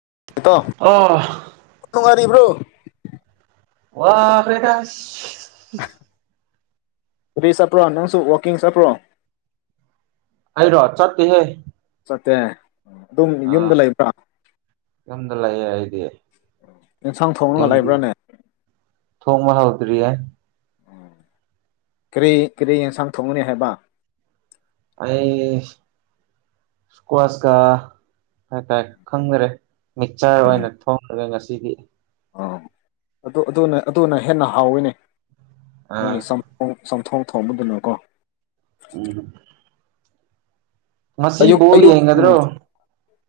ꯑ ꯏꯕ꯭ꯔꯣ ꯋꯥ ꯄꯀꯁ ꯔꯕꯤ ꯆꯠꯄ꯭ꯔꯣ ꯅꯪꯁꯨ ꯋꯥꯋꯀꯤꯡ ꯆꯠꯄ꯭ꯔꯣ ꯑꯩꯔꯣ ꯆꯠꯠꯇꯍꯦ ꯆꯠꯇꯦ ꯑꯗꯨꯝ ꯌꯨꯝꯗ ꯂꯩꯕ꯭ꯔꯥ ꯂꯑꯌꯦ ꯍꯥꯏꯗꯤꯦ ꯏꯟꯁꯥꯡ ꯊꯣꯡꯉ ꯂꯩꯕ꯭ꯔꯥꯅꯦ ꯊꯣꯡꯕ ꯍꯥꯎꯗ꯭ꯔꯤꯌꯦ ꯎꯝ ꯀꯔꯤ ꯀꯔꯤ ꯑꯦꯟꯁꯥꯡ ꯊꯣꯡꯉꯅꯤ ꯍꯥꯏꯕ ꯑꯩ ꯁꯀ꯭ꯋꯥꯁ ꯀ ꯀ ꯀꯥꯏ ꯈꯪꯔꯦ ꯃꯤꯛꯆꯔ ꯑꯣꯏꯅ ꯊꯣꯡꯉꯒ ꯉꯁꯤꯗꯤ ꯑ ꯑꯗꯨ ꯑꯗꯨꯅ ꯑꯗꯨꯅ ꯍꯦꯟꯅ ꯍꯥꯎꯋꯤꯅꯦ ꯑꯥ ꯅꯪꯒꯤ ꯆꯝꯊꯣꯡ ꯊꯣꯡꯝꯕꯗꯨꯅꯀꯣ ꯎꯝ ꯉꯁꯤ ꯑꯌꯨ ꯕꯣꯜ ꯑꯌꯨ ꯎꯝ ꯌꯦꯡꯒꯗ꯭ꯔꯣ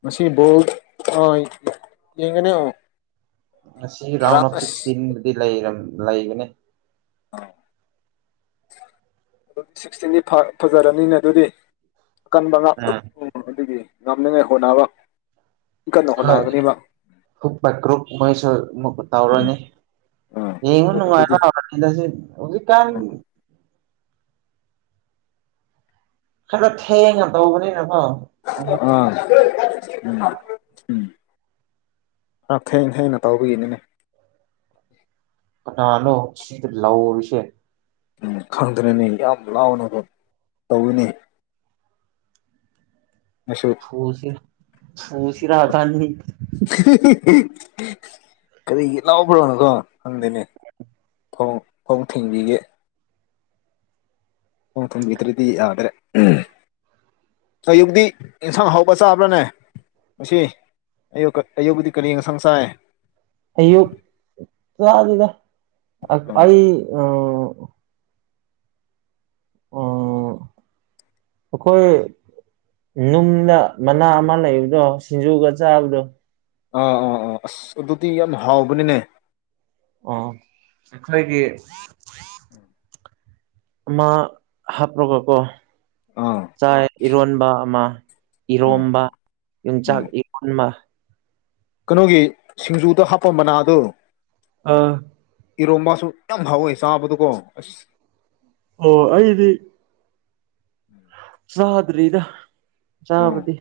ꯃꯁꯤ ꯣꯜ ꯑ ꯌꯦꯒꯅꯦ ꯉ ꯔꯥꯎꯟ ꯑꯣꯐ ꯁꯤꯛꯁꯇꯤꯟꯗꯗꯤ ꯂꯩꯒꯅꯤ ꯑꯥ ꯑꯗꯨꯗꯤ ꯁꯤꯛꯁꯇꯤꯟꯗꯤ ꯐꯖꯔꯅꯤꯅ ꯑꯗꯨꯗꯤ ꯑꯀꯟꯕ ꯉꯥꯛꯇ ꯎꯝ ꯑꯗꯨꯒꯤ ꯉꯝꯅꯤꯡꯉꯥꯏ ꯍꯣꯠꯅꯕ ꯀꯟꯅ ꯍꯣꯏ ꯍꯣꯠꯅꯒꯅꯤꯕ ꯍꯛ ꯄꯥꯏꯀ꯭ꯔꯨꯛ ꯃꯣꯏꯁꯨ ꯑꯃꯨꯛ ꯎꯝ ꯇꯥꯎꯔꯅꯤ ꯑꯥ ꯑꯩꯉ ꯑꯗꯨ ꯑꯗꯨꯗꯤ ꯅꯨꯡꯉꯥꯏꯅ ꯀꯗꯁꯤ ꯍꯧꯖꯤ ꯀ ꯈꯩꯅ ꯊꯦꯡꯉꯅ ꯇꯧꯕꯅꯤ ꯑꯥ ꯎꯝ ꯎꯝ ꯑꯥ ꯊꯅ ꯊꯩꯅ ꯇꯥꯎꯤꯒꯅꯤꯅꯦ ꯑꯅꯅꯣ ꯁꯤꯤꯗ ꯂꯧꯥꯎꯑꯣꯁ ꯎꯝ ꯈꯪꯗꯅꯅꯦ ꯌꯥꯝ ꯂꯥꯎꯅ ꯑꯗꯨ ꯇꯧꯋꯤꯅꯦ ꯑꯩꯁꯨ ꯑꯣ ꯁꯤ ꯎ ꯁꯤ ꯔꯥꯙꯅꯤ ꯀꯔꯤꯒꯤ ꯂꯥꯎꯕ꯭ꯔꯣꯅꯣꯀꯣ ꯍꯪꯗꯦꯅꯦ ꯐꯣꯡ ꯐꯣꯡ ꯊꯤꯡꯕꯤꯒꯦ ꯊ ꯊꯣꯡꯕꯤꯗ꯭ꯔꯗꯤ ꯌꯥꯗ꯭ꯔꯦ ꯑꯌꯨꯛꯇꯗꯤ ꯏꯟꯁꯥꯡ ꯍꯧꯕ ꯆꯥꯕ꯭ꯔꯥꯅꯦ ꯉ ꯑ ꯑꯌꯨꯕꯨꯗꯤ ꯀꯔꯤ ꯉꯁꯪ ꯁꯥꯏ ꯑꯌꯨꯛ ꯆꯥꯗꯨꯗ ꯎꯝ ꯑꯩ ꯑ ꯎꯝ ꯑꯩꯈꯣꯏ ꯅꯨꯡꯗ ꯃꯅꯥ ꯑꯃ ꯂꯩꯕꯗꯣ ꯁꯤꯡꯖꯨꯒ ꯆꯥꯕꯗꯣ ꯑꯥ ꯑꯥ ꯑꯥ ꯑꯁ ꯑꯗꯨꯗꯤ ꯌꯥꯝ ꯍꯥꯎꯕꯅꯤꯅꯦ ꯑꯣ ꯑꯩꯈꯣꯏꯒꯤ ꯎꯝ ꯃꯥ ꯍꯥꯞ꯭ꯔꯒ ꯀꯣ ꯑꯥ ꯆꯥꯛ ꯏꯔꯣꯟꯕ ꯑꯃ ꯎꯝ ꯏꯔꯣꯝꯕ ꯏ ꯆ ꯎꯝ ꯏꯟꯃ ꯀꯩꯅꯣꯒꯤ ꯁꯤꯡꯖꯨꯗ ꯍꯥꯞꯄ ꯃꯅꯥꯗ ꯑꯥ ꯏꯔꯣꯝꯕꯁꯨ ꯌꯥꯝ ꯍꯥꯎꯋꯦ ꯆꯥꯕꯗꯨꯀꯣ ꯑꯁ ꯑꯣ ꯑꯩꯗꯤ ꯎꯝ ꯆꯥꯗ꯭ꯔꯤꯗ ꯎꯝ ꯆꯥꯕꯗꯤ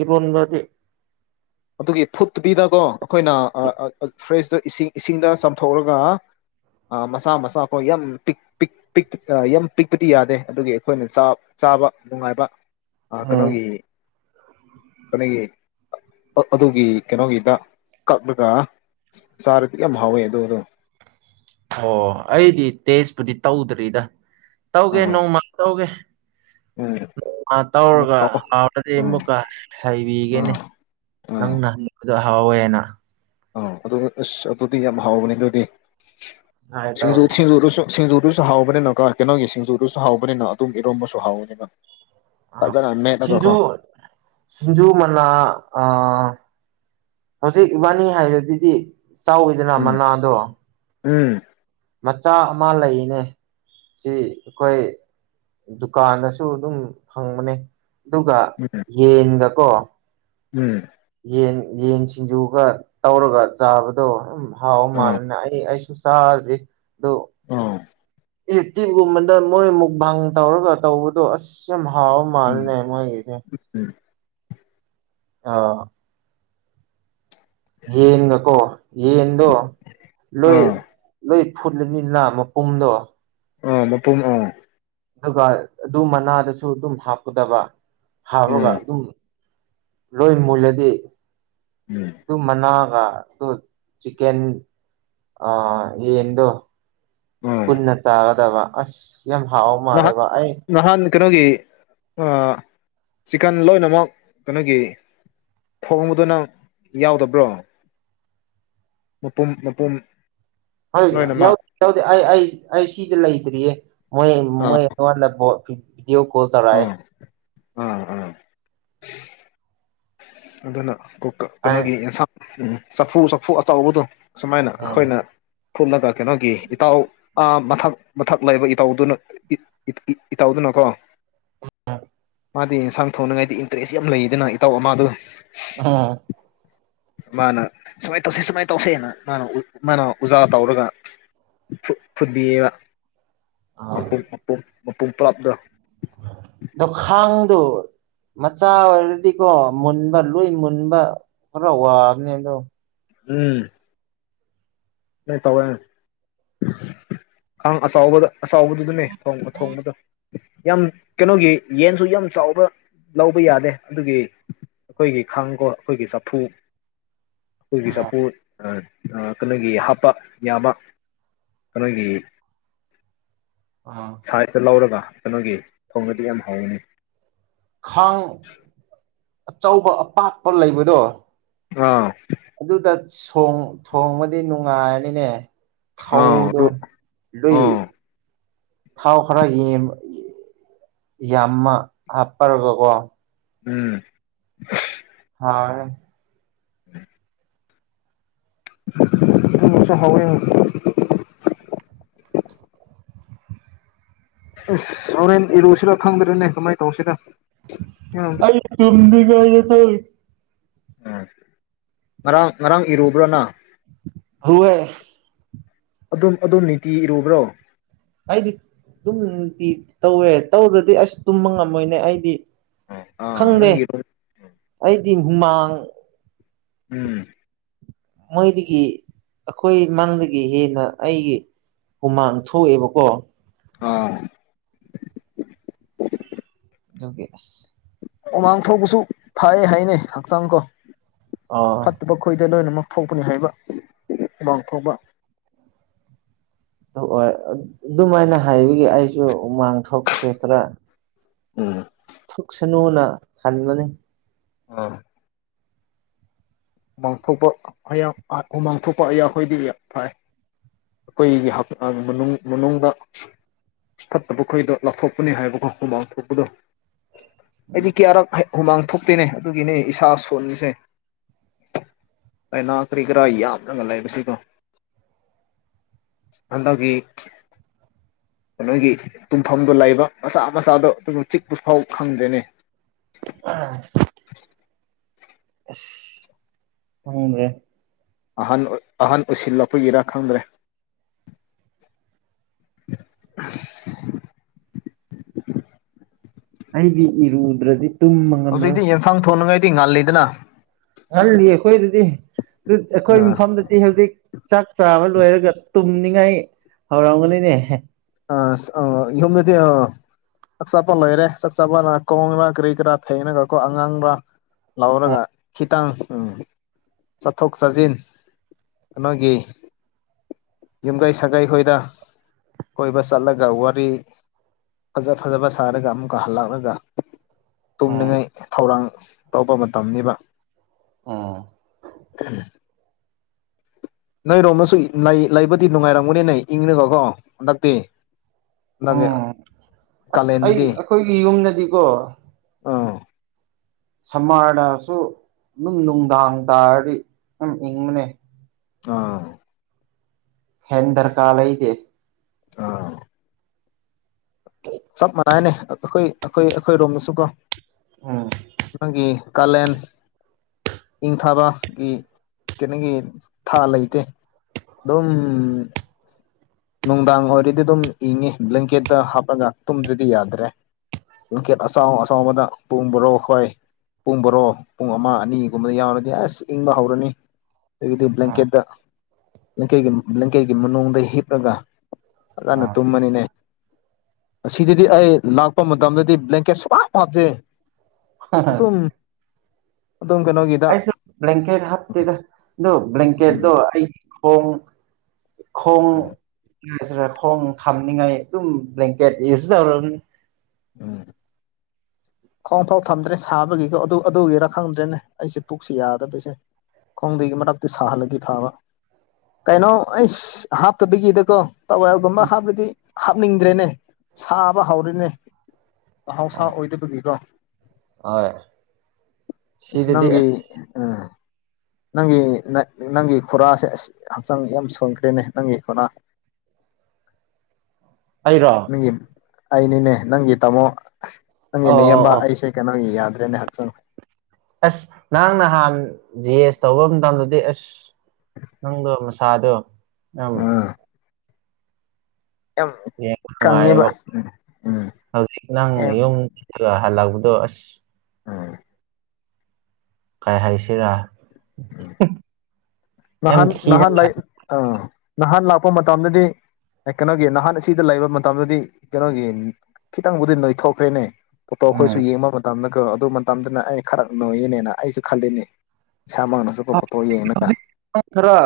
ꯏꯔꯣꯟꯕꯗꯤ ꯑꯗꯨꯒꯤ ꯐꯨꯠꯇꯕꯤꯗꯀꯣ ꯑꯩꯈꯣꯏꯅ ꯐ꯭ꯔꯦꯁꯇ ꯏꯁꯤꯡ ꯏꯁꯤꯡꯗ ꯆꯥꯝꯊꯣꯛꯔꯒ ꯃꯆꯥ ꯃꯆꯥꯥ ꯀꯣ ꯌꯥꯝ ꯌꯥꯝ ꯄꯤꯛꯄꯗꯤ ꯌꯥꯗꯦ ꯑꯗꯨꯒꯤ ꯑꯩꯈꯣꯏꯅ ꯆꯥꯛ ꯆꯥꯕ ꯅꯨꯡꯉꯥꯏꯕ ꯎꯝ ꯀꯩꯅꯣꯒꯤ ꯀꯩꯅꯣꯒꯤ ꯑꯗꯨꯒꯤ ꯀꯩꯅꯣꯒꯤꯗ ꯀꯛꯂꯒ ꯁꯔꯊꯤꯀ ꯍꯋꯦ ꯑꯗꯨꯣ ꯑꯗꯨꯣ ꯑꯣ ꯑꯩꯗꯤ ꯇꯦꯖꯄꯨꯗꯤ ꯇꯧꯗ꯭ꯔꯤꯗ ꯇꯧꯒꯦ ꯑꯥ ꯅꯣꯡꯃ ꯇꯧꯒꯦ ꯎꯝ ꯅꯣꯡꯃ ꯎꯝ ꯇꯧꯔꯒ ꯇꯥꯃꯣ ꯍꯥꯎꯔꯗꯤ ꯎꯝ ꯑꯃꯨꯛꯀ ꯍꯩꯕꯤꯒꯦꯅꯤ ꯑꯥ ꯅꯪꯅ ꯍꯪꯉꯛꯕꯗꯣ ꯑꯍꯥꯎꯋꯦ ꯍꯥꯏꯅ ꯑ ꯑꯗꯨ ꯑꯁ ꯑꯗꯨꯗꯤ ꯌꯥꯝ ꯍꯥꯎꯕꯅꯦ ꯑꯗꯨꯗꯤ ꯍꯥꯏ ꯁꯤꯡꯖꯁꯨ ꯇꯧꯒꯦ ꯁꯤꯡꯖꯨꯗꯨꯁꯨ ꯍꯥꯎꯕꯅꯤꯅꯀ ꯀꯩꯅꯣꯒꯤ ꯁꯤꯡꯖꯨꯗꯨꯁꯨ ꯍꯥꯎꯕꯅꯤꯅ ꯑꯗꯨꯝ ꯏꯔꯣꯝꯕꯁꯨ ꯍꯥꯎꯋꯅꯤꯅ ꯑ ꯁꯤꯁꯤꯡꯖꯨ ꯁꯤꯁꯤꯡꯖꯨ ꯃꯅ ꯑ ꯍꯧꯖꯤꯛ ꯏꯕꯥꯅꯤ ꯍꯥꯏꯕꯗꯨꯗꯤ ꯆꯥꯎꯋꯤꯗꯅ ꯎꯝ ꯃꯅꯥꯗꯣ ꯎꯝ ꯃꯆꯥ ꯑꯃ ꯂꯩꯅꯦ ꯁꯤ ꯑꯩꯈꯣꯏ ꯗꯨꯀꯥꯟꯗꯁꯨ ꯑꯗꯨꯝ ꯐꯪꯕꯅꯦ ꯑꯗꯨꯒ ꯎꯝ ꯌꯦꯟꯒꯀꯣ ꯎꯝ ꯌꯦꯟ ꯌꯦꯟ ꯁꯤꯡꯖꯨꯒ ꯇꯧꯔꯒ ꯆꯥꯕꯗꯣ ꯑꯗꯨ ꯍꯥꯎꯕ ꯑꯥ ꯃꯥꯜꯂꯅ ꯑꯩ ꯑꯩꯁꯨ ꯁꯥꯦ ꯑꯗꯨ ꯑꯥ ꯑꯦꯛꯇꯤꯚꯒꯨꯝꯕꯗ ꯃꯣꯏ ꯃꯨꯛ ꯕꯥꯥꯡ ꯇꯧꯔꯒ ꯇꯧꯕꯗꯣ ꯑꯁ ꯍꯥꯎ ꯎꯝ ꯃꯥꯜꯅꯦꯃ ꯏꯁ ꯎꯝ ꯑꯥ ꯌꯦꯟꯒꯀꯣ ꯌꯦꯟꯗꯣ ꯂꯣꯏ ꯑꯥ ꯂꯣꯏ ꯐꯨꯠꯂꯅꯤꯅ ꯃꯄꯨꯝꯗꯣ ꯑꯥ ꯃꯄ ꯑꯥ ꯑꯗꯨꯒ ꯑꯗꯨ ꯃꯅꯥꯗꯁꯨ ꯑꯗꯨꯝ ꯍꯥꯞꯀꯗꯕ ꯍꯥꯞꯔꯒ ꯎꯝ ꯑꯗꯨꯝ ꯂꯣꯏ ꯃꯨꯜꯂꯗꯤ ꯎꯝ ꯑꯗꯨ ꯃꯅꯥꯒ ꯑꯗꯨ ꯆꯟ ꯑ ꯌꯦꯗꯨ ꯑꯥ ꯄꯨꯟꯅ ꯆꯥꯒꯗꯕ ꯑꯁ ꯌꯥꯝ ꯍꯥꯎ ꯅꯍꯥꯟ ꯃꯥꯜꯂꯦꯕ ꯑꯩ ꯅꯍꯥꯟ ꯀꯩꯅꯣꯒꯤ ꯆꯤꯀꯟ ꯂꯣꯏꯅꯃꯛ ꯀꯩꯅꯣꯒꯤ ꯈꯣꯡꯕꯗꯨ ꯅꯪ ꯌꯥꯎꯗꯕ꯭ꯔꯣ ꯃꯄꯨꯝ ꯃꯄꯨꯝ ꯍꯣꯏ ꯌꯥꯎ ꯂꯣꯏꯅꯃꯛ ꯌꯥꯎꯗꯦ ꯑꯩ ꯑꯩ ꯑꯩ ꯁꯤꯗꯤ ꯂꯩꯇ꯭ꯔꯤꯌꯦ ꯃꯣꯏ ꯑꯥ ꯃꯣꯏ ꯑꯩꯉꯣꯟꯗ ꯗꯤꯑꯣ ꯀꯣꯜ ꯇꯔꯥꯏ ꯑꯥ ꯑꯥ ꯑꯥ ꯑꯗꯨꯅ ꯑꯩ ꯀꯩꯅꯣꯒꯤ ꯑꯦꯟꯁꯥꯡ ꯆꯐꯨ ꯆꯐꯨ ꯑꯆꯕꯗꯣ ꯁꯨꯃꯥꯏꯅ ꯎꯝ ꯑꯩꯈꯣꯏꯅ ꯐꯨꯠꯂꯒ ꯀꯩꯅꯣꯒꯤ ꯏꯇꯥꯎ ꯃꯊꯛ ꯃꯊꯛ ꯂꯩꯕ ꯏꯇꯧꯗꯨꯅ ꯏꯇꯧꯗꯨ ꯅꯀꯣ ꯑ ꯃꯥꯗꯤ ꯌꯦꯟꯁꯥꯡ ꯊꯣꯡꯅꯉꯥꯏꯗꯤ ꯏꯟꯇꯔꯦꯁ ꯌꯥꯝ ꯂꯩꯗꯅ ꯏꯇꯥꯎ ꯑꯃꯗꯣ ꯑꯝ ꯃꯥꯅ ꯁꯨꯃꯥꯏꯅ ꯇꯧꯁꯦ ꯁꯨꯃꯥꯏꯅ ꯇꯧꯁꯦꯅ ꯃꯥꯅ ꯃꯥꯅ ꯎꯖꯥ ꯇꯧꯔꯒ ꯐꯨꯗꯤꯑꯕ ꯃꯄꯨꯝ ꯄꯂꯥꯞꯇ꯭ꯔꯣ ꯃꯆꯥꯥ ꯑꯦꯇꯀ ꯃꯨꯟꯕ ꯂꯨꯏ ꯃꯨꯟꯕ ꯈꯔ ꯋꯥꯕꯅꯦ ꯑꯗꯣ ꯎꯝ ꯅꯣꯏ ꯇꯧꯋꯦ ꯑꯪ ꯑꯆꯕꯗ ꯑꯆꯥꯎꯕꯗꯨꯗꯅꯦ ꯊꯣꯡꯕ ꯊꯣꯡꯕꯗꯣ ꯌꯥꯝ ꯀꯩꯅꯣꯒꯤ ꯌꯦꯟꯁꯨ ꯌꯥꯝ ꯆꯥꯎꯕ ꯂꯧꯕ ꯌꯥꯗꯦ ꯑꯗꯨꯒꯤ ꯑꯩꯈꯣꯏꯒꯤ ꯈꯥꯡꯒ ꯑꯩꯈꯣꯏꯒꯤ ꯆꯐꯨ ꯑꯩꯈꯣꯏꯒꯤ ꯑꯥ ꯆꯐꯨ ꯀꯩꯅꯣꯒꯤ ꯍꯥꯞ ꯍꯥꯠꯄ ꯌꯥꯕ ꯑꯩꯈꯣꯏꯒꯤ ꯑꯥ ꯁꯥꯏꯖꯇ ꯂꯧꯔꯒ ꯑꯗꯨꯩꯅꯣꯒꯤ ꯊꯣꯡꯅꯗꯤ ꯌꯥꯝ ꯍꯥꯎꯅꯤ ꯈꯥꯡ ꯑꯆꯧꯕ ꯑꯄꯥꯛꯄ ꯂꯩꯕꯗꯣ ꯑꯥ ꯑꯗꯨꯗ ꯊꯣꯡꯕꯗꯤ ꯅꯨꯡꯉꯥꯏꯔꯅꯤꯅꯦ ꯑꯥ ꯍꯥꯎꯗꯣ ꯑꯗꯨ ꯂꯏ ꯑꯥ ꯊꯥꯎ ꯈꯔ ꯌꯥꯝꯃ ꯍꯥꯞꯄꯔꯒꯀꯣ ꯎꯝ ꯍꯥꯎ ꯎꯝ ꯊꯃꯁꯨꯣ ꯍꯋ ꯑꯁ ꯍꯣꯔꯦꯟ ꯏꯔꯨꯁꯤꯔꯣ ꯈꯪꯗ꯭ꯔꯦꯅꯦ ꯀꯃꯥꯏꯅ ꯇꯧꯁꯤꯔ ꯌꯥꯝ ꯑꯩ ꯇꯨꯨꯝꯗꯤꯒꯥꯏ ꯌꯦ ꯇ ꯎꯝ ꯉꯔꯥꯡ ꯉꯔꯥꯡ ꯏꯔꯨꯕ꯭ꯔꯅ ꯍꯨꯑ ꯑꯗꯨꯝ ꯑꯗꯨꯝ ꯅꯤꯇꯤ ꯏꯔꯨꯕ꯭ꯔꯣ ꯑꯩꯗꯤ ꯑꯗꯨꯝꯗꯤ ꯇꯧꯋꯦ ꯇꯧꯔꯗꯤ ꯑꯁ ꯇꯨꯝꯕ ꯉꯝꯃꯣꯏꯅꯦ ꯑꯩꯗꯤ ꯑ ꯑꯥ ꯈꯪꯗꯦ ꯅꯪꯔ ꯑꯩꯗꯤ ꯍꯨꯃꯥꯡ ꯎꯝ ꯃꯣꯏꯗꯒꯤ ꯑꯩꯈꯣꯏ ꯏꯃꯥꯡꯗꯒꯤ ꯍꯦꯟꯅ ꯑꯩꯒꯤ ꯎꯨꯃꯥꯟ ꯊꯣꯛꯑꯦꯕꯀꯣ ꯑꯥ ꯌꯒꯦꯁ ꯎꯃꯥꯡ ꯊꯣꯛꯄꯁꯨ ꯐꯥꯏ ꯍꯥꯏꯅꯦ ꯍꯛꯆꯥꯡ ꯀꯣ ꯑꯥ ꯐꯠꯇꯕ ꯈꯣꯏꯗ ꯂꯣꯏꯅꯃꯛ ꯊꯣꯛꯄꯅꯤ ꯍꯥꯏꯕ ꯃꯥꯡꯊꯣꯛꯕ ꯍꯣꯏ ꯑꯗꯨꯃꯥꯏꯅ ꯍꯥꯏꯕꯒꯤꯦ ꯑꯩꯁꯨ ꯎꯃꯥꯡ ꯊꯣꯛꯄꯁꯦ ꯈꯔ ꯎꯝ ꯈꯨꯛ ꯁꯅꯨꯅ ꯍꯟꯕꯅꯤ ꯑ ꯃꯥꯡꯊꯣꯛꯄ ꯑ ꯎꯃꯥꯡ ꯊꯣꯛꯣꯛꯄ ꯑꯩꯌꯥꯈꯣꯏꯗꯤ ꯐꯥꯏ ꯑꯩꯈꯣꯏꯒꯤ ꯃꯅꯨꯡꯗ ꯐꯠꯇꯕ ꯈꯣꯏꯗꯣ ꯂꯥꯞꯊꯣꯛꯄꯅꯤ ꯍꯥꯏꯕꯀꯣ ꯃꯃꯥꯡ ꯊꯣꯛꯄꯗꯣ ꯑꯩꯗꯤ ꯀꯌꯥꯔꯛ ꯍꯨꯃꯥꯡ ꯊꯣꯛꯇꯦꯅꯦ ꯑꯗꯨꯒꯤꯅꯦ ꯏꯁꯥ ꯁꯣꯟꯁꯦ ꯑꯩꯅꯥ ꯀꯔꯤ ꯀꯔꯥ ꯌꯥꯝꯅꯒ ꯂꯩ ꯁꯤꯗꯣ ꯍꯟꯗꯒꯤ ꯅꯣꯏꯒꯤ ꯇꯨꯝꯐꯝꯗꯣ ꯂꯩꯕ ꯃꯆꯥ ꯃꯆꯥꯗꯣ ꯑꯗꯨꯝ ꯆꯤꯛꯄ ꯐꯥꯎ ꯈꯪꯗ꯭ꯔꯦꯅꯤ ꯑꯥ ꯎꯦ ꯑꯍꯟ ꯑꯍꯟ ꯑꯣꯏꯁꯤꯜꯂꯛꯄꯒꯤꯔꯥ ꯈꯪꯗ꯭ꯔꯦ [inaudible] [inaudible] ꯑꯩꯗꯤ ꯏꯔ ꯎꯗ꯭ꯔꯗꯤ ꯍꯧꯖꯤꯛ ꯑꯩꯗꯤ ꯌꯦꯟꯐꯥꯡ ꯊꯣꯡꯅꯉꯥꯏꯗꯤ ꯉꯥꯜꯂꯤꯗꯅ ꯉꯍꯜꯂꯤ ꯑꯩꯈꯣꯏꯗꯗꯤ ꯑꯩꯈꯣꯏ ꯃꯐꯝꯗꯗꯤ ꯍꯧꯖꯤꯛ ꯆꯥꯛ ꯆꯥꯃ ꯂꯣꯏꯔꯒ ꯇꯨꯝꯅꯤꯡꯉꯥꯏ ꯍꯧꯔꯝꯒꯅꯤꯅꯦ ꯑ ꯑ ꯌꯣꯅꯗꯤ ꯑ ꯆꯥꯛꯆꯥꯄ ꯂꯣꯏꯔꯦ ꯆꯥꯛ ꯆꯥꯄꯅ ꯀꯣꯡꯕ꯭ꯔꯥ ꯀꯔꯤ ꯀꯔꯥ ꯐꯦꯡꯅꯒꯀꯣ ꯑꯉꯥꯡꯕ꯭ꯔꯥ ꯂꯥꯎꯔꯒ ꯈꯤꯇꯪ ꯆꯠꯊꯣꯛ ꯆꯠꯁꯤꯟ ꯅꯣꯏꯒꯤ ꯌꯨꯝꯒꯩ ꯁꯒꯩ ꯍꯣꯏꯗ ꯀꯣꯏꯕ ꯆꯠꯂꯒ ꯋꯥꯔꯤ ꯐꯖ ꯐꯖꯕ ꯁꯥꯔꯒ ꯑꯃꯨꯛꯀ ꯍꯜꯂꯛꯂꯒ ꯎꯝ ꯇꯨꯝꯅꯤꯡꯉꯥꯏ ꯊꯧꯔꯥꯡ ꯇꯧꯕ ꯃꯇꯝꯅꯤꯕ ꯎꯝ ꯎꯝ ꯅꯣꯏ ꯔꯣꯝꯃꯁꯨ ꯂꯩꯕꯗꯤ ꯅꯨꯡꯉꯥꯏꯔꯝꯒꯨꯅꯦ ꯅ ꯏꯪꯅꯤꯒꯣꯀꯣ ꯍꯟꯗꯛꯇꯤ ꯅꯪꯉ ꯎꯝ ꯑꯁ ꯑꯩ ꯀꯥꯂꯦꯟꯗꯗꯤ ꯑꯩꯈꯣꯏꯒꯤ ꯌꯨꯝꯗꯗꯤꯀꯣ ꯑꯥ ꯁꯝꯃꯥꯔꯗꯁꯨ ꯑꯗꯨꯝ ꯅꯨꯡꯗꯥꯡ ꯇꯥꯔꯗꯤ ꯑꯗꯨꯝ ꯏꯪꯕꯅꯦ ꯑꯥ ꯍꯦꯟ ꯗꯔꯀꯥꯔ ꯂꯩꯗꯦ ꯑꯥ ꯆꯞ ꯃꯥꯟꯅꯩꯅꯦ ꯑꯩꯈꯣꯏ ꯑꯩꯈꯣꯏ ꯑꯩꯈꯣꯏꯔꯣꯝꯗꯁꯨꯀꯣ ꯎꯝ ꯅꯪꯒꯤ ꯀꯂꯦꯟ ꯏꯪꯊꯥꯕꯒꯤ ꯀꯩꯅꯣꯒꯤ ꯊꯥ ꯂꯩꯇꯦ ꯑꯗꯨꯝ ꯅꯨꯡꯗꯥꯡ ꯑꯣꯏꯔꯗꯤ ꯑꯗꯨꯝ ꯏꯪꯉꯤ ꯕ꯭ꯂꯦꯡꯀꯦꯠꯇ ꯍꯥꯞꯂꯒ ꯇꯨꯝꯗ꯭ꯗꯤ ꯌꯥꯗ꯭ꯔꯦ ꯎꯀꯌꯥꯠ ꯑꯁꯥꯎ ꯑꯁꯥꯕꯗ ꯄꯨꯡ ꯣꯔꯣ ꯈꯣꯏ ꯄꯨꯡ ꯕꯣꯔꯣ ꯄꯨꯡ ꯑꯃ ꯑꯅꯤꯒꯨꯝꯕꯗ ꯌꯥꯎꯔꯗꯤ ꯑꯁ ꯏꯪꯕ ꯍꯧꯔꯅꯤ ꯑꯗꯒꯤꯗꯤ ꯑꯥ ꯕ꯭ꯂꯦꯡꯀꯦꯠꯇ ꯀꯦꯠ ꯕ꯭ꯂꯦꯡꯀꯦꯠꯀꯤ ꯃꯅꯨꯡꯗ ꯍꯤꯞꯂꯒ ꯑꯗꯨꯗꯅ ꯑꯥ ꯇꯨꯃꯅꯤꯅꯦ ꯑꯁꯤꯗꯗꯤ ꯑꯩ ꯂꯥꯛꯄ ꯃꯇꯝꯗꯗꯤ ꯕ꯭ꯂꯦꯡꯀꯦꯠ ꯁꯨ ꯀ ꯍꯥꯥꯞꯇꯦ ꯄꯨꯝꯨꯝ ꯑꯩꯁꯨ ꯕ꯭ꯂꯀꯦꯠ ꯍꯥꯞꯇꯗ ꯑꯗꯨ ꯕ꯭ꯂꯀꯦꯠ ꯎꯝ ꯑꯩꯒꯤ ꯍꯣꯡ ꯈꯣꯡ ꯎꯝ ꯈꯣꯡ ꯊꯝꯅꯤꯉꯥꯏ ꯑꯗꯨꯝ ꯕ꯭ꯂꯦꯡꯀꯦꯠ ꯌꯨꯁ ꯇꯧꯔꯕꯅꯤ ꯎꯝ ꯈ꯭ꯋꯥꯣꯡ ꯐꯥꯎ ꯊꯝꯗ꯭ꯔꯦ ꯁꯥꯕꯒꯤꯀꯣ ꯑꯗꯨ ꯑꯗꯨꯒꯤꯔꯥ ꯈꯪꯗ꯭ꯔꯦꯅꯦ ꯑꯩꯁꯦ ꯄꯨꯛꯁꯨ ꯌꯥꯗꯕꯁꯦ ꯈꯣꯡꯗꯒꯤ ꯃꯅꯥꯛꯇ ꯁꯥꯍꯜꯂꯒ ꯐꯥꯕ ꯀꯩꯅꯣ ꯑꯩꯁ ꯍꯥꯞꯇꯕꯤꯒꯤꯗꯀꯣ ꯇꯋꯥꯏꯒꯨꯝꯕ ꯎꯝ ꯍꯥꯞꯄꯗꯤ ꯍꯥꯞꯅꯤꯡꯗ꯭ꯔꯦꯅꯦ ꯁꯥꯕ ꯍꯧꯔꯦꯅꯦ ꯑꯥꯎꯁ ꯑꯣ ꯑꯣꯏꯗꯕꯒꯤ ꯍꯣꯏ ꯁꯤꯗꯗꯤ ꯏꯁꯤꯅꯪꯒꯤ ꯑꯁ ꯅꯪꯒꯤ ꯅꯪꯒꯤ ꯈꯨꯔꯥꯁꯦ ꯑꯁ ꯍꯛꯆꯥꯡ ꯌꯥꯝ ꯁꯣꯟꯈ꯭ꯔꯦꯅꯦ ꯅꯪꯒꯤ ꯈꯨꯔꯥ ꯑꯩꯔ ꯅꯪꯒꯤ ꯑꯩꯅꯤꯅꯦ ꯅꯪꯒꯤ ꯇꯥꯃꯣ ꯅꯪꯒꯤ ꯑꯣ ꯅꯑꯕ ꯑꯣ ꯑꯩꯁꯦ ꯀꯩꯅꯣꯒꯤ ꯌꯥꯗ꯭ꯔꯦꯅꯦ ꯍꯛꯆꯥꯡ ꯑꯁ ꯅꯪ ꯅꯍꯥꯟ ꯖꯤ ꯑꯦꯁ ꯇꯧꯕ ꯃꯇꯝꯗꯗꯤ ꯑꯁ ꯅꯪꯗꯣ ꯁꯥꯗ ꯎꯝ ꯌꯥꯝ ꯀꯪꯉꯦꯕ ꯅꯨꯡꯉꯥꯏꯕ ꯎꯝ ꯎꯝ ꯍꯧꯖꯤꯛ ꯅꯪ ꯌꯥꯝ ꯌꯨꯝ ꯍꯜꯂꯛꯄꯗ ꯑ ꯑꯁ ꯑ ꯀꯥꯏ ꯍꯥꯏꯁꯤꯔꯥ ꯌꯥꯝ ꯅꯍꯥꯟ ꯊꯤꯅ ꯅꯍꯥꯟ ꯑ ꯅꯍꯥꯟ ꯂꯥꯛꯄ ꯃꯇꯝꯗꯗꯤ ꯑꯦ ꯀꯩꯅꯣꯒꯤ ꯅꯍꯥꯟ ꯁꯤꯗ ꯂꯩꯕ ꯃꯇꯝꯗꯗꯤ ꯀꯩꯅꯣꯒꯤ ꯈꯤꯇꯪꯕꯨꯗꯤ ꯅꯣꯏꯊꯣꯛꯈ꯭ꯔꯦꯅꯦ ꯄꯣꯇꯣ ꯑꯩꯈꯣꯏꯁꯨ ꯎꯝ ꯌꯦꯡꯕ ꯃꯇꯝꯗ ꯀꯣ ꯑꯗꯨ ꯃꯇꯝꯗꯅ ꯑꯩꯅ ꯈꯔ ꯅꯣꯏꯒꯤꯅꯦꯅ ꯑꯩꯁꯨ ꯈꯜꯂꯤꯅꯦ ꯏꯁꯥꯃꯛꯅꯁꯨꯀꯣ ꯄꯣꯇꯣ ꯌꯦꯡꯉꯒ ꯍꯧꯖꯤꯛ ꯈꯔ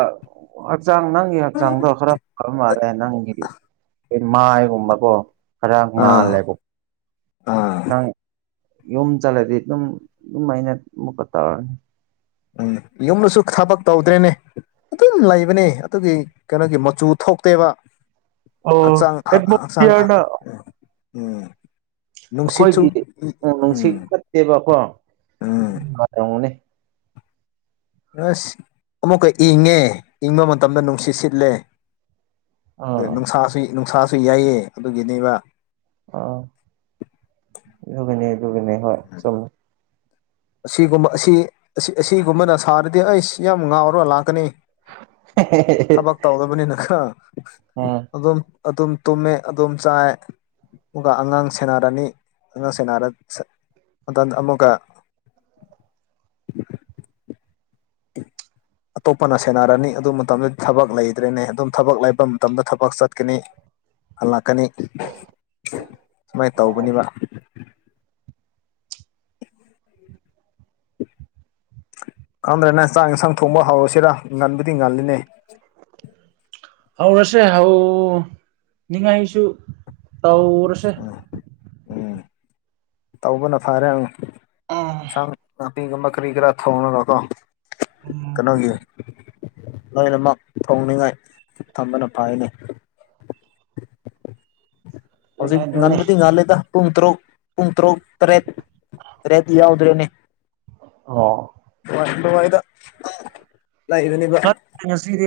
ꯍꯛꯆꯥꯡ ꯅꯪꯒꯤ ꯍꯛꯆꯥꯡꯗꯣ ꯈꯔ ꯐꯕ ꯃꯥꯜꯂꯦ ꯅꯪꯒꯤ ꯃꯥꯏꯒꯨꯝꯕꯀꯣ ꯈꯔ ꯑꯥ ꯉꯥꯜꯂꯦꯕ ꯑꯥ ꯅꯪ ꯌꯣꯨꯝ ꯆꯠꯂꯗꯤ ꯑꯗꯨꯝ ꯑꯗꯨꯝ ꯑꯩꯅ ꯑꯃꯨꯛꯀ ꯇꯧꯔꯅꯤ ꯎꯝ ꯌꯨꯝꯗꯁꯨ ꯊꯕꯛ ꯇꯧꯗ꯭ꯔꯦꯅꯦ ꯑꯗꯨꯝ ꯂꯩꯕꯅꯦ ꯑꯗꯨꯒꯤ ꯀꯩꯅꯣꯒꯤ ꯃꯆꯨ ꯊꯣꯛꯇꯦꯕ ꯑꯣ ꯍꯛꯆꯥꯡ ꯍꯛꯆꯥꯡ ꯑꯦꯠꯃꯣꯁꯐꯤꯌꯔꯅ ꯎꯝ ꯅꯨꯡꯁꯤ ꯆꯨ ꯑꯩꯈꯣꯏꯒꯤ ꯎꯝ ꯅꯨꯡꯁꯤꯠ ꯐꯠꯇꯦꯕꯀꯣ ꯎꯝ ꯇꯧꯅꯤ ꯑꯁ ꯑꯃꯨꯛꯀ ꯏꯪꯉꯦ ꯏꯪꯕ ꯃꯇꯝꯗ ꯅꯨꯡꯁꯤꯠ ꯁꯤꯠꯂꯦ ꯑ ꯑꯥ ꯅꯨꯡꯁꯥꯁꯨ ꯅꯨꯡꯁꯥꯁꯨ ꯌꯥꯏꯑ ꯑꯗꯨꯒꯤꯅꯦꯕ ꯑꯒꯅꯦ ꯕꯅꯦ ꯍ ꯆꯃ ꯑꯁꯤꯒꯨꯝꯕ ꯑꯁꯤ ꯑꯁꯤꯒꯨꯝꯕꯅ ꯁꯥꯔꯗꯤ ꯑꯩꯁ ꯌꯥꯝ ꯉꯥꯎꯔꯒ ꯂꯥꯛꯀꯅꯤ ꯊꯕꯛ ꯇꯧꯗꯕꯅꯤꯅꯀ ꯎꯝ ꯑꯗꯨꯝ ꯑꯗꯨꯝ ꯇꯨꯝꯃꯦ ꯑꯗꯨꯝ ꯆꯥꯏ ꯑꯃꯨ ꯑꯉꯥꯡ ꯁꯦꯟꯅꯔꯅꯤ ꯑꯉꯥꯡ ꯁꯦꯟꯅꯔꯗ ꯑꯃꯨꯛꯀ ꯎ ꯑꯇꯣꯞꯄꯅ ꯁꯦꯟꯅꯔꯅꯤ ꯑꯗꯨ ꯃꯇꯝꯗꯗꯤ ꯊꯕꯛ ꯂꯩꯗ꯭ꯔꯦꯅꯦ ꯑꯗꯨꯝ ꯊꯕꯛ ꯂꯩꯕ ꯃꯇꯝꯗ ꯊꯕꯛ ꯆꯠꯀꯅꯤ ꯍꯜꯂꯛꯀꯅꯤ ꯁꯨꯃꯥꯏꯅ ꯇꯧꯒꯅꯦꯕ [inaudible] ꯀꯪꯗ꯭ꯔꯦꯅ ꯆꯥꯛ ꯌꯦꯟꯁꯥꯡ ꯊꯣꯡꯕ ꯍꯥꯎꯔꯁꯤꯔ ꯉꯟꯕꯨꯗꯤ ꯉꯜꯂꯤꯅꯦ ꯍꯥꯎ ꯑꯁꯦ ꯍꯥꯎ ꯅꯤꯡꯉꯥꯏꯁꯨ ꯇꯧꯔꯁꯦ ꯎꯝ ꯎꯝ ꯇꯧꯕꯅ ꯐꯔꯦ ꯑꯝ ꯏꯁꯟꯁꯥ ꯇꯤꯒ ꯃꯔꯤ ꯈꯔ ꯊꯣꯡꯅꯒꯀꯣ ꯎꯝ ꯀꯩꯅꯣꯒꯤ ꯂꯣꯏꯅꯃꯛ ꯊꯣꯡꯅꯤꯡꯉꯥꯏ ꯊꯝꯕꯅ ꯐꯥꯏꯅꯤ ꯍꯧꯖꯤ ꯑꯗꯨꯅꯦ ꯑꯗꯨꯅꯦ ꯉꯟꯕꯗꯤ ꯉꯥ ꯂꯩꯦꯇ ꯄꯨꯡ ꯇꯔꯨꯛ ꯄꯨꯡ ꯇꯔꯨꯛ ꯇꯔꯦꯠ ꯇꯔꯦꯠ ꯌꯥꯎꯗ꯭ꯔꯦꯅꯦ ꯑ ꯉꯗ ꯉꯁꯤꯗꯤ